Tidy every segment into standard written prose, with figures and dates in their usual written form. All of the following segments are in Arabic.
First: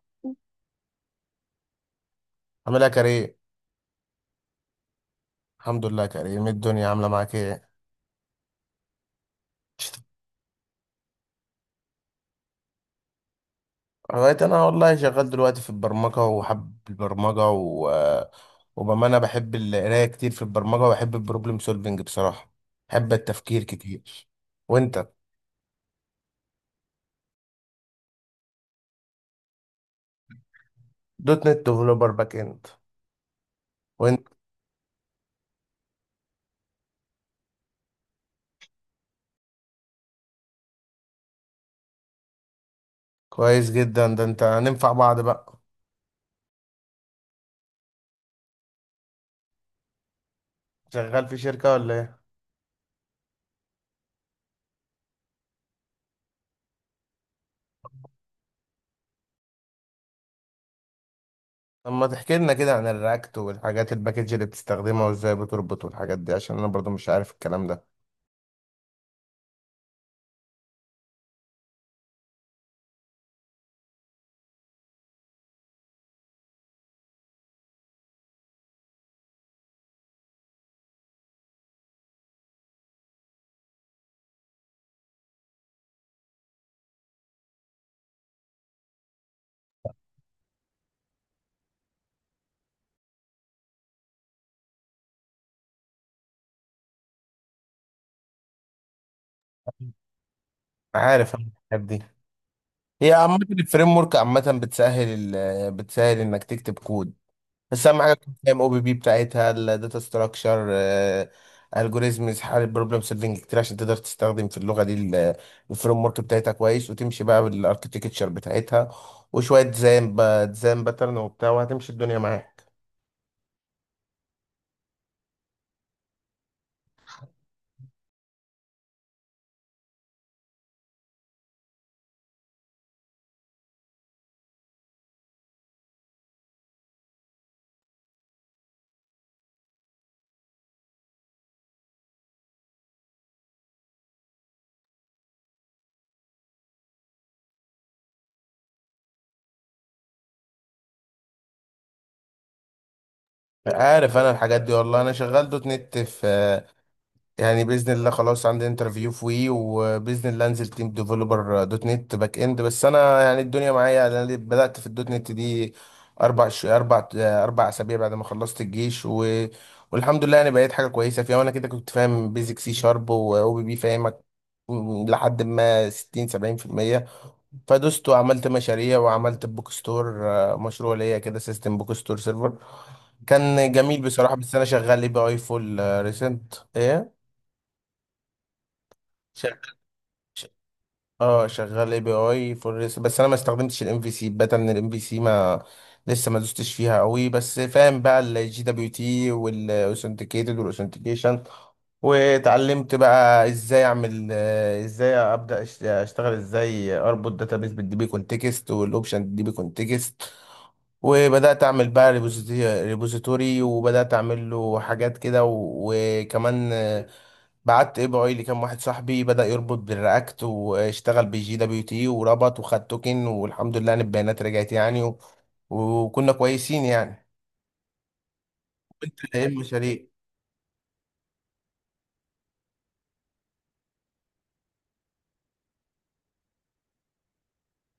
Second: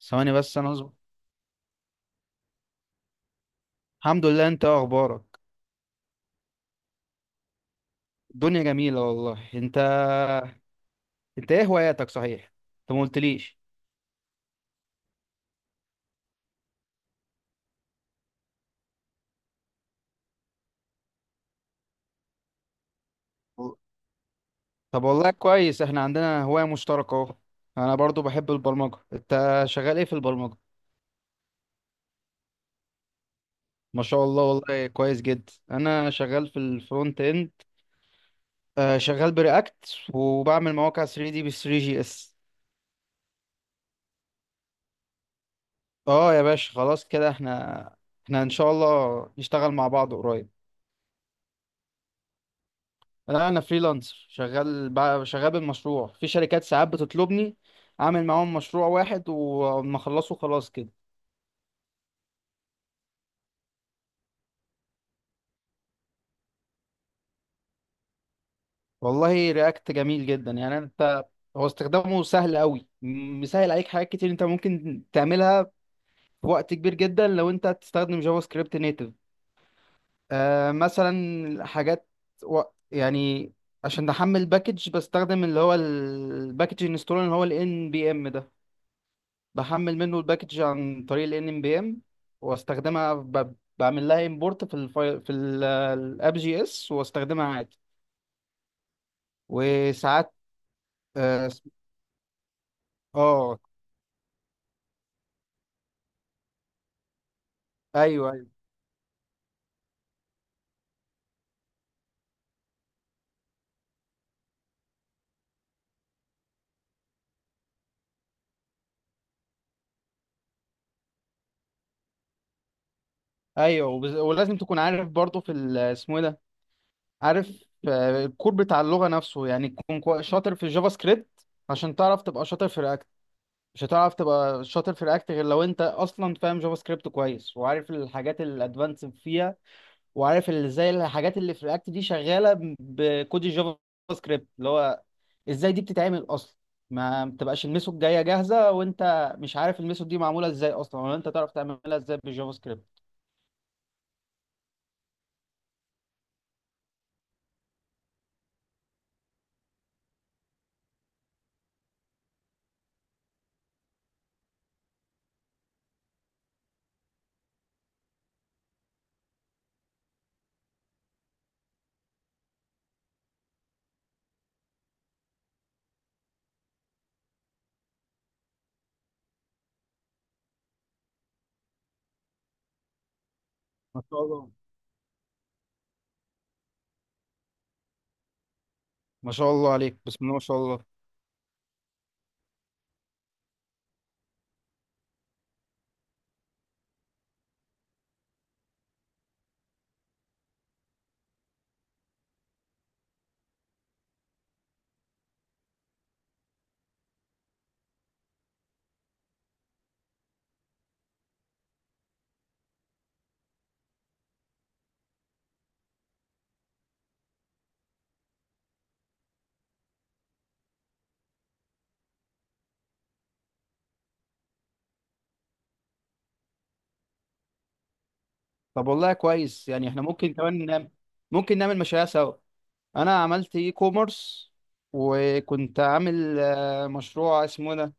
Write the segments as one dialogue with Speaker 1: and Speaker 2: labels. Speaker 1: ثواني بس انا اصبر.
Speaker 2: عامل ايه يا كريم؟
Speaker 1: الحمد لله، انت إيه اخبارك؟
Speaker 2: الحمد لله يا كريم، إيه الدنيا عامله معاك ايه؟
Speaker 1: الدنيا جميله والله. انت ايه هواياتك صحيح؟ انت ما قلتليش.
Speaker 2: بقيت انا والله شغال دلوقتي في البرمجه وحب البرمجه وبامانه بحب القرايه كتير في البرمجه وبحب البروبلم سولفنج بصراحه. بحب التفكير
Speaker 1: و-
Speaker 2: كتير.
Speaker 1: طب
Speaker 2: وانت؟
Speaker 1: والله كويس، احنا عندنا هوايه مشتركه اهو. انا برضو بحب البرمجه، انت شغال ايه في البرمجه؟
Speaker 2: دوت نت ديفلوبر باك اند.
Speaker 1: ما شاء
Speaker 2: وانت؟
Speaker 1: الله، والله كويس جدا. انا شغال في الفرونت اند. آه شغال برياكت وبعمل مواقع 3 دي ب 3 جي اس.
Speaker 2: كويس جدا، ده انت هننفع بعض بقى.
Speaker 1: اه يا باشا خلاص كده احنا ان شاء الله نشتغل مع بعض قريب.
Speaker 2: شغال في شركه ولا ايه؟
Speaker 1: لا انا فريلانسر، شغال بالمشروع في شركات، ساعات بتطلبني اعمل معاهم مشروع واحد وما اخلصه خلاص كده.
Speaker 2: طب ما تحكي لنا كده عن الرياكت والحاجات الباكج اللي بتستخدمها وازاي بتربط والحاجات دي، عشان انا برضو مش عارف الكلام ده.
Speaker 1: والله رياكت جميل جدا يعني. انت هو استخدامه سهل قوي، مسهل عليك حاجات كتير انت ممكن تعملها في وقت كبير جدا لو انت تستخدم جافا سكريبت نيتف. آه مثلا حاجات و... يعني عشان احمل باكج بستخدم اللي هو الباكج انستول اللي هو ال NPM ده، بحمل منه الباكج عن طريق ال NPM، واستخدمها بعمل لها امبورت في الفايل في الاب جي اس واستخدمها عادي. وساعات
Speaker 2: عارف
Speaker 1: اه
Speaker 2: أنا
Speaker 1: اسم-
Speaker 2: الحاجات دي. هي عامة
Speaker 1: آه،
Speaker 2: الفريم ورك عامة بتسهل بتسهل انك تكتب كود. بس اهم حاجة
Speaker 1: ايوه
Speaker 2: تكون
Speaker 1: ايوه.
Speaker 2: فاهم او بي بي بتاعتها، الداتا ستراكشر، الجوريزمز، حل البروبلم سولفنج كتير عشان تقدر تستخدم في اللغة دي الفريم ورك بتاعتها كويس، وتمشي بقى بالاركتكتشر بتاعتها، وشوية ديزاين بقى، ديزاين باترن وبتاع، وهتمشي الدنيا معاك.
Speaker 1: ولازم تكون عارف برضه اسمه ايه ده، عارف آه، الكور بتاع اللغه نفسه، يعني تكون شاطر في الجافا سكريبت عشان تعرف تبقى شاطر في رياكت. مش هتعرف تبقى شاطر في رياكت غير لو انت اصلا فاهم جافا سكريبت كويس، وعارف الحاجات الادفانس فيها، وعارف اللي زي الحاجات اللي في رياكت دي شغاله بكود الجافا سكريبت اللي هو ازاي دي بتتعمل اصلا. ما بتبقاش الميثود جايه جاهزه وانت مش عارف الميثود دي معموله ازاي اصلا، ولا انت تعرف تعملها ازاي بالجافا سكريبت.
Speaker 2: عارف انا الحاجات دي، والله انا شغال دوت نت في، يعني باذن الله خلاص عندي انترفيو في وي، وباذن الله انزل تيم ديفلوبر دوت نت باك اند. بس انا يعني الدنيا معايا، انا بدات في الدوت نت دي اربع ش... اربع اربع اسابيع بعد ما خلصت الجيش والحمد لله، يعني بقيت حاجه كويسه فيها. وانا كده كنت فاهم بيزك سي شارب، واو بي بي فاهمك، لحد ما 60 70%. فدست وعملت مشاريع، وعملت بوك ستور، مشروع ليا كده، سيستم بوك ستور سيرفر. كان جميل
Speaker 1: ما شاء
Speaker 2: بصراحه.
Speaker 1: الله.
Speaker 2: بس انا شغال اي بي اي فول ريسنت ايه،
Speaker 1: ما شاء الله عليك، بسم الله ما
Speaker 2: ش-
Speaker 1: شاء الله.
Speaker 2: اه شغال اي بي اي فور ريس. بس انا ما استخدمتش الام في سي، الباتا من الام في سي ما لسه ما دوستش فيها قوي. بس فاهم بقى الجي دبليو تي والاوثنتيكيتد والاوثنتيكيشن. واتعلمت بقى ازاي اعمل، ازاي ابدا اشتغل، ازاي اربط داتابيس بالديبي كونتكست والاوبشن ديبي كونتكست، وبدات اعمل بقى ريبوزيتوري، وبدات اعمل له حاجات كده وكمان، بعت اي بي اي لكام واحد صاحبي، بدا يربط بالرياكت واشتغل بالجي دبليو تي وربط وخد توكن، والحمد لله ان البيانات رجعت يعني، وكنا كويسين يعني.
Speaker 1: طب والله
Speaker 2: ايه
Speaker 1: كويس، يعني احنا
Speaker 2: المشاريع؟
Speaker 1: ممكن كمان نعمل، ممكن نعمل مشاريع سوا. انا عملت اي كوميرس، وكنت عامل آه، مشروع اسمه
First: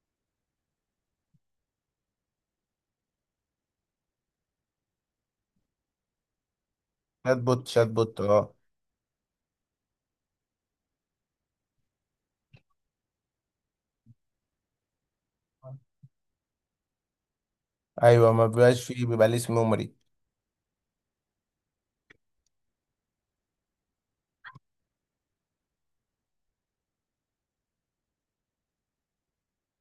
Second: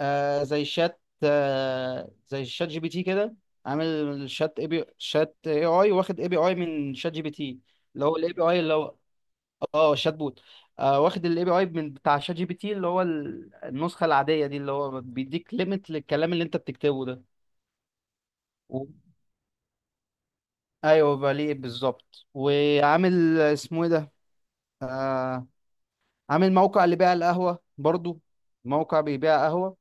Speaker 1: آه زي شات، آه زي شات جي بي تي كده. عامل شات اي بي، شات اي اي، واخد اي بي اي من شات جي بي
Speaker 2: شات
Speaker 1: تي،
Speaker 2: بوت شات
Speaker 1: اللي
Speaker 2: بوت،
Speaker 1: هو الاي بي
Speaker 2: اه.
Speaker 1: اي اللي هو اه شات بوت. آه واخد الاي بي اي من بتاع شات جي بي تي، اللي هو النسخة العادية دي، اللي هو بيديك ليميت للكلام اللي انت بتكتبه ده.
Speaker 2: ايوه، ما بيبقاش
Speaker 1: و...
Speaker 2: فيه، بيبقى ليه اسم ميموري.
Speaker 1: ايوه بليه بالظبط. وعامل اسمه ايه ده، آه، عامل موقع لبيع القهوة برضو، موقع بيبيع قهوة.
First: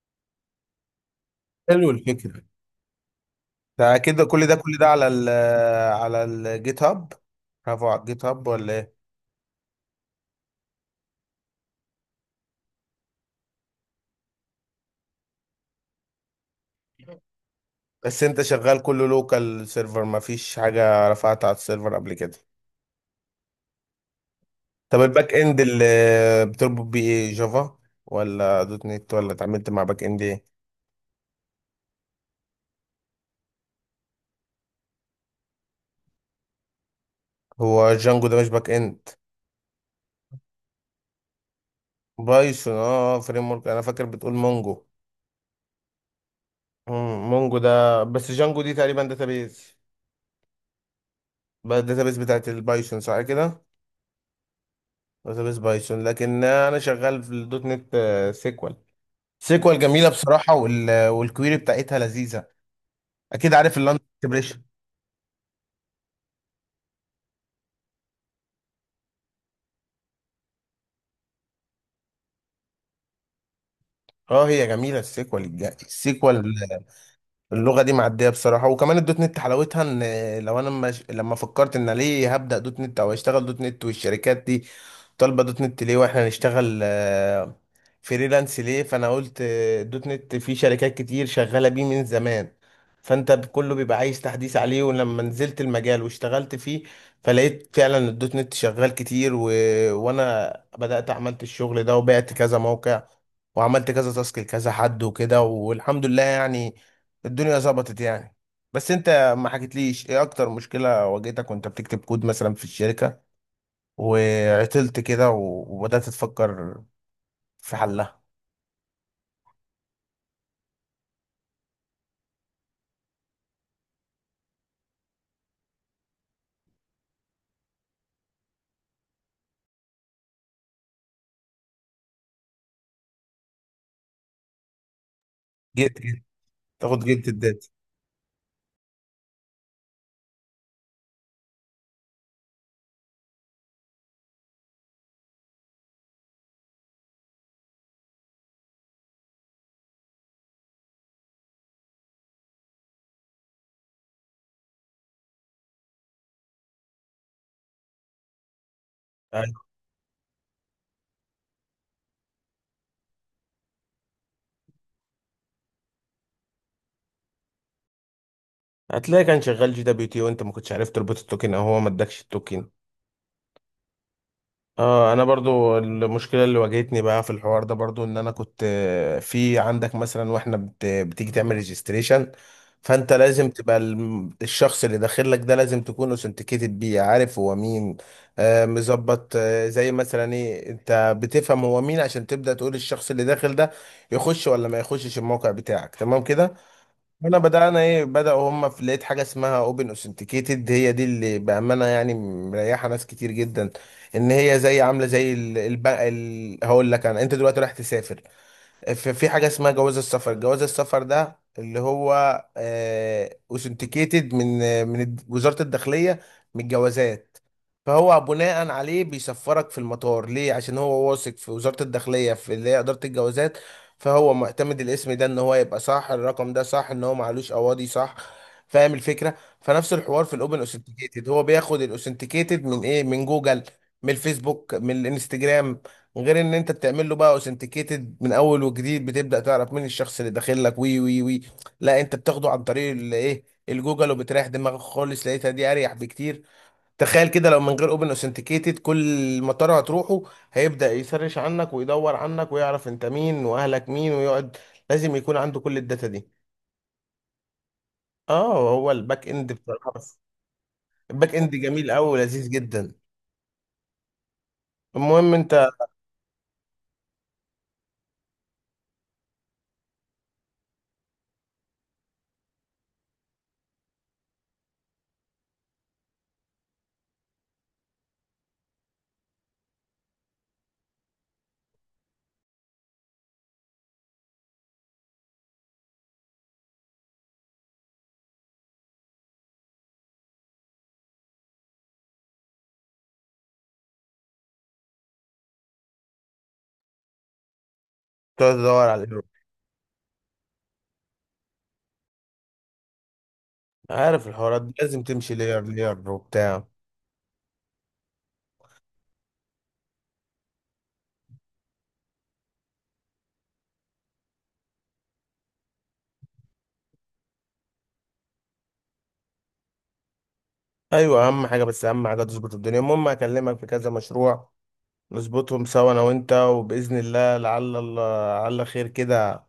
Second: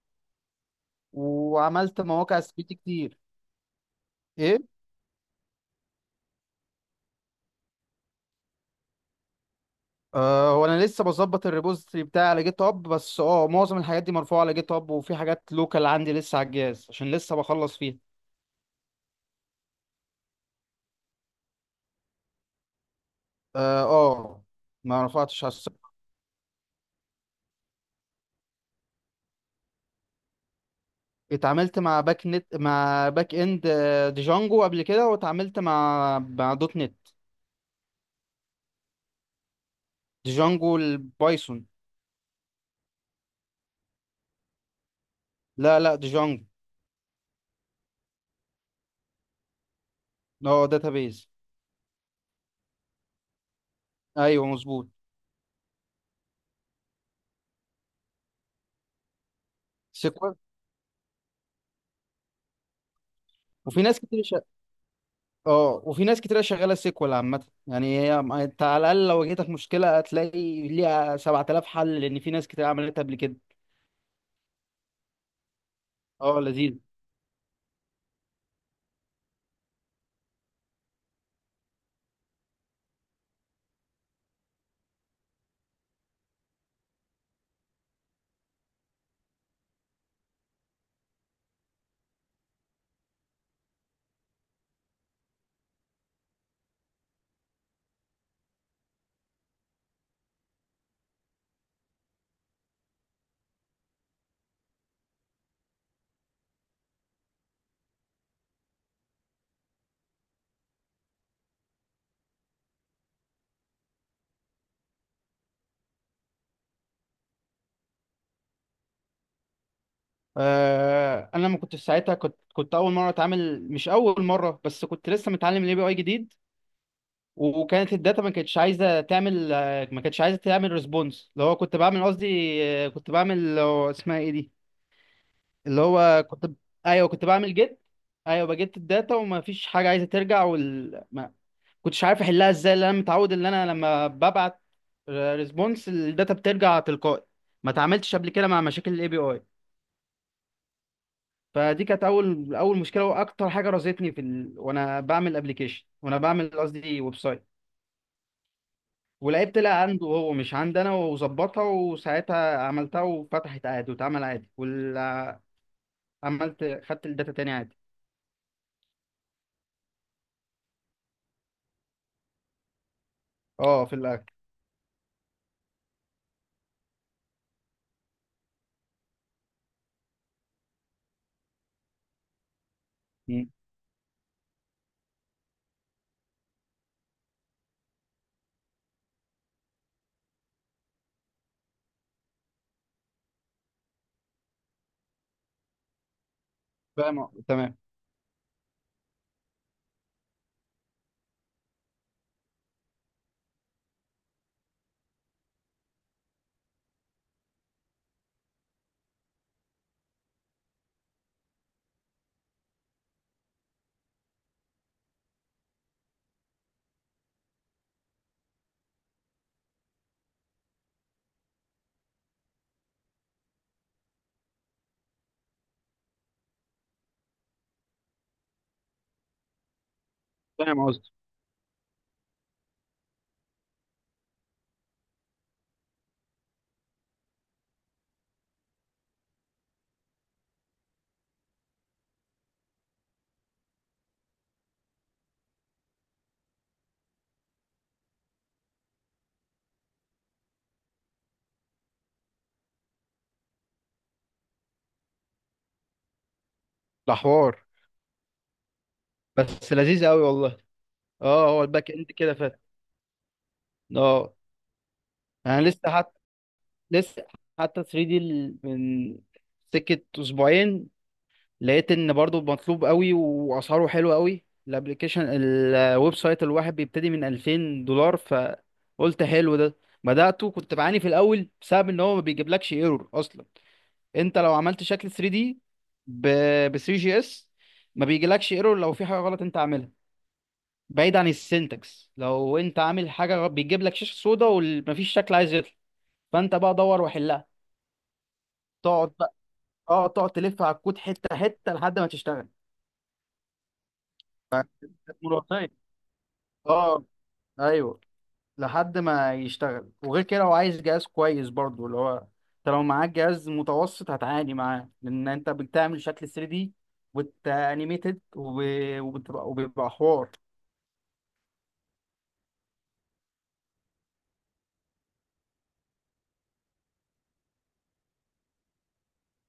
Speaker 2: حلو
Speaker 1: وعملت مواقع
Speaker 2: الفكره.
Speaker 1: سبيتي كتير.
Speaker 2: ده كده كل ده،
Speaker 1: ايه
Speaker 2: كل ده على ال على الجيت هاب؟ برافو، على الجيت هاب ولا ايه؟
Speaker 1: آه، هو انا لسه بظبط الريبوزيتوري بتاعي على جيت هاب، بس اه معظم الحاجات دي مرفوعه على جيت هاب، وفي حاجات لوكال عندي لسه على الجهاز عشان لسه بخلص فيها.
Speaker 2: بس انت شغال كله لوكال سيرفر، ما فيش حاجه رفعتها على السيرفر قبل كده؟
Speaker 1: اه آه،
Speaker 2: طب
Speaker 1: ما
Speaker 2: الباك
Speaker 1: رفعتش على
Speaker 2: اند اللي
Speaker 1: السيرفر.
Speaker 2: بتربط بيه ايه، جافا ولا دوت نت ولا اتعاملت مع باك اند ايه؟
Speaker 1: اتعاملت مع باك نت، مع باك اند آه، ديجانجو قبل كده، واتعاملت مع دوت نت.
Speaker 2: هو جانجو ده مش باك اند؟
Speaker 1: ديجانجو البايثون.
Speaker 2: بايثون، اه فريم ورك، انا فاكر بتقول مونجو.
Speaker 1: لا لا، ديجانجو.
Speaker 2: مونجو ده، بس جانجو دي تقريبا داتابيز.
Speaker 1: اه داتابيز.
Speaker 2: بقى الداتابيز بتاعت البايثون، صح كده؟
Speaker 1: ايوه مظبوط.
Speaker 2: داتابيس بايثون. لكن انا شغال في الدوت نت سيكوال. سيكوال جميله
Speaker 1: سيكوال.
Speaker 2: بصراحه، والكويري بتاعتها لذيذه. اكيد عارف
Speaker 1: وفي
Speaker 2: اللندن
Speaker 1: ناس كتير.
Speaker 2: اكسبريشن.
Speaker 1: اه، وفي ناس كتير شغاله سيكوال عامه، يعني هي انت على الاقل لو جيتك مشكله هتلاقي ليها 7000 حل، لان في ناس كتير عملتها قبل كده.
Speaker 2: اه، هي جميله
Speaker 1: اه
Speaker 2: السيكوال.
Speaker 1: لذيذ.
Speaker 2: اللغه دي معديه بصراحه. وكمان الدوت نت حلاوتها ان، لو انا مش... لما فكرت ان ليه هبدا دوت نت او اشتغل دوت نت، والشركات دي طالبه دوت نت ليه، واحنا نشتغل فريلانس ليه، فانا قلت دوت نت في شركات كتير شغاله بيه من زمان، فانت كله بيبقى عايز تحديث عليه. ولما نزلت المجال واشتغلت فيه، فلقيت فعلا الدوت نت شغال كتير، وانا بدات عملت الشغل ده وبعت كذا موقع، وعملت كذا تاسك لكذا حد وكده، والحمد لله يعني، الدنيا ظبطت يعني. بس انت ما حكيتليش ايه اكتر مشكله واجهتك وانت بتكتب كود مثلا في الشركه وعطلت كده، وبدات تفكر في حلها؟
Speaker 1: آه انا لما كنت في ساعتها كنت اول مره اتعامل، مش اول مره بس كنت لسه متعلم الاي بي اي جديد. وكانت الداتا ما كانتش عايزه تعمل آه، ما كانتش عايزه تعمل ريسبونس، اللي هو كنت بعمل قصدي آه، كنت بعمل آه، اسمها ايه دي، اللي
Speaker 2: جيت
Speaker 1: هو كنت،
Speaker 2: تاخد
Speaker 1: ايوه كنت
Speaker 2: جلد
Speaker 1: بعمل
Speaker 2: الداتا.
Speaker 1: جيت. ايوه بجيت الداتا وما فيش حاجه عايزه ترجع كنتش عارف احلها ازاي، لان انا متعود ان انا لما ببعت ريسبونس الداتا بترجع تلقائي. ما اتعاملتش قبل كده مع مشاكل الاي بي اي. فدي كانت اول مشكله واكتر حاجه رازتني وانا بعمل ابلكيشن وانا بعمل قصدي ويب سايت. ولعبت،
Speaker 2: أيوة.
Speaker 1: طلع عنده هو مش عندي انا، وظبطها وساعتها عملتها وفتحت عادي واتعمل عادي عملت خدت الداتا تاني عادي.
Speaker 2: هتلاقي كان شغال جي دبليو تي، وانت ما كنتش عارف تربط التوكن، او هو ما ادكش التوكن.
Speaker 1: اه في الاخر.
Speaker 2: اه، انا برضو المشكله اللي واجهتني بقى في الحوار ده برضو ان انا كنت، في عندك مثلا، واحنا بتيجي تعمل ريجستريشن، فانت
Speaker 1: مم.
Speaker 2: لازم تبقى الشخص اللي داخل لك ده لازم تكون اوثنتيكيتد بيه، عارف هو مين. مظبط، زي مثلا ايه، انت بتفهم هو مين عشان تبدا تقول الشخص اللي داخل ده يخش ولا ما يخشش الموقع بتاعك، تمام كده.
Speaker 1: فاهم
Speaker 2: هنا
Speaker 1: تمام.
Speaker 2: بدأنا ايه، بدأوا هم في لقيت حاجة اسمها اوبن اوثنتيكيتد، هي دي اللي بأمانة يعني مريحة ناس كتير جدا. ان هي عاملة زي البنك، هقول لك انت دلوقتي رايح تسافر، في حاجة اسمها جواز السفر، جواز السفر ده اللي هو اوثنتيكيتد من، من وزارة الداخلية، من الجوازات. فهو بناء عليه بيسفرك في المطار، ليه؟ عشان هو واثق في وزارة الداخلية، في اللي هي إدارة الجوازات. فهو معتمد الاسم ده ان هو يبقى صح، الرقم ده صح، ان هو معلوش اواضي صح. فاهم الفكرة؟ فنفس الحوار في الاوبن
Speaker 1: فاهم قصدي.
Speaker 2: اوثنتيكيتد، هو بياخد الاوثنتيكيتد من ايه، من جوجل، من الفيسبوك، من الانستجرام، غير ان انت بتعمل له بقى اوثنتيكيتد من اول وجديد بتبدا تعرف مين الشخص اللي داخل لك، وي وي وي لا انت بتاخده عن طريق الايه، الجوجل، وبتريح دماغك خالص. لقيتها دي اريح بكتير. تخيل كده لو من غير اوبن اوثنتيكيتد، كل مطار هتروحه هيبدا يسرش عنك ويدور عنك ويعرف انت مين واهلك مين ويقعد، لازم يكون عنده كل الداتا دي.
Speaker 1: ده حوار
Speaker 2: اه، هو الباك اند
Speaker 1: بس
Speaker 2: بصراحه،
Speaker 1: لذيذ قوي والله.
Speaker 2: الباك
Speaker 1: اه
Speaker 2: اند
Speaker 1: هو
Speaker 2: جميل
Speaker 1: الباك اند
Speaker 2: قوي
Speaker 1: كده
Speaker 2: ولذيذ
Speaker 1: فات.
Speaker 2: جدا.
Speaker 1: اه
Speaker 2: المهم انت،
Speaker 1: انا لسه حتى، لسه 3 دي من سكة اسبوعين لقيت ان برضو مطلوب قوي واسعاره حلوه قوي، الابلكيشن الويب سايت الواحد بيبتدي من $2000. فقلت حلو ده، بدأته كنت بعاني في الاول بسبب ان هو ما بيجيبلكش ايرور اصلا. انت لو عملت شكل 3 دي ب 3 جي اس ما بيجيلكش ايرور لو في حاجه غلط انت عاملها. بعيد عن السنتكس، لو انت عامل حاجه بيجيب لك شاشه سودا ومفيش شكل عايز يطلع. فانت بقى دور وحلها.
Speaker 2: تقعد تدور على
Speaker 1: تقعد
Speaker 2: الهيرو،
Speaker 1: بقى، اه تقعد تلف على الكود حته حته لحد ما تشتغل.
Speaker 2: عارف الحوارات دي لازم تمشي لير
Speaker 1: مرتين،
Speaker 2: لير وبتاع.
Speaker 1: اه ايوه، لحد ما يشتغل. وغير كده لو عايز جهاز كويس برضو، اللي هو انت لو معاك جهاز متوسط هتعاني معاه، لان انت بتعمل شكل 3 دي وانيميتد وبتبقى وبيبقى حوار.
Speaker 2: ايوه، اهم حاجه، بس اهم حاجه تظبط الدنيا. المهم هكلمك في كذا مشروع، نظبطهم سوا انا وانت، وباذن الله لعل الله، لعل خير كده،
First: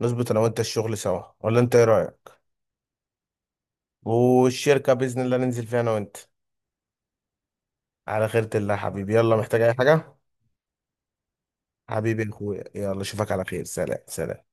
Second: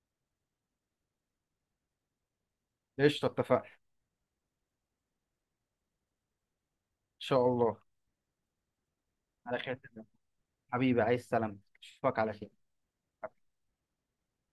Speaker 2: نظبط انا وانت الشغل سوا، ولا انت ايه رايك؟
Speaker 1: قشطه اتفقنا ان
Speaker 2: والشركه باذن الله ننزل فيها انا وانت،
Speaker 1: شاء الله.
Speaker 2: على خيرة الله يا حبيبي. يلا،
Speaker 1: على
Speaker 2: محتاج اي
Speaker 1: خير يا
Speaker 2: حاجه؟
Speaker 1: حبيبي، عايز سلامتك اشوفك
Speaker 2: حبيبي يا
Speaker 1: على خير.
Speaker 2: اخويا، يلا اشوفك على خير، سلام سلام.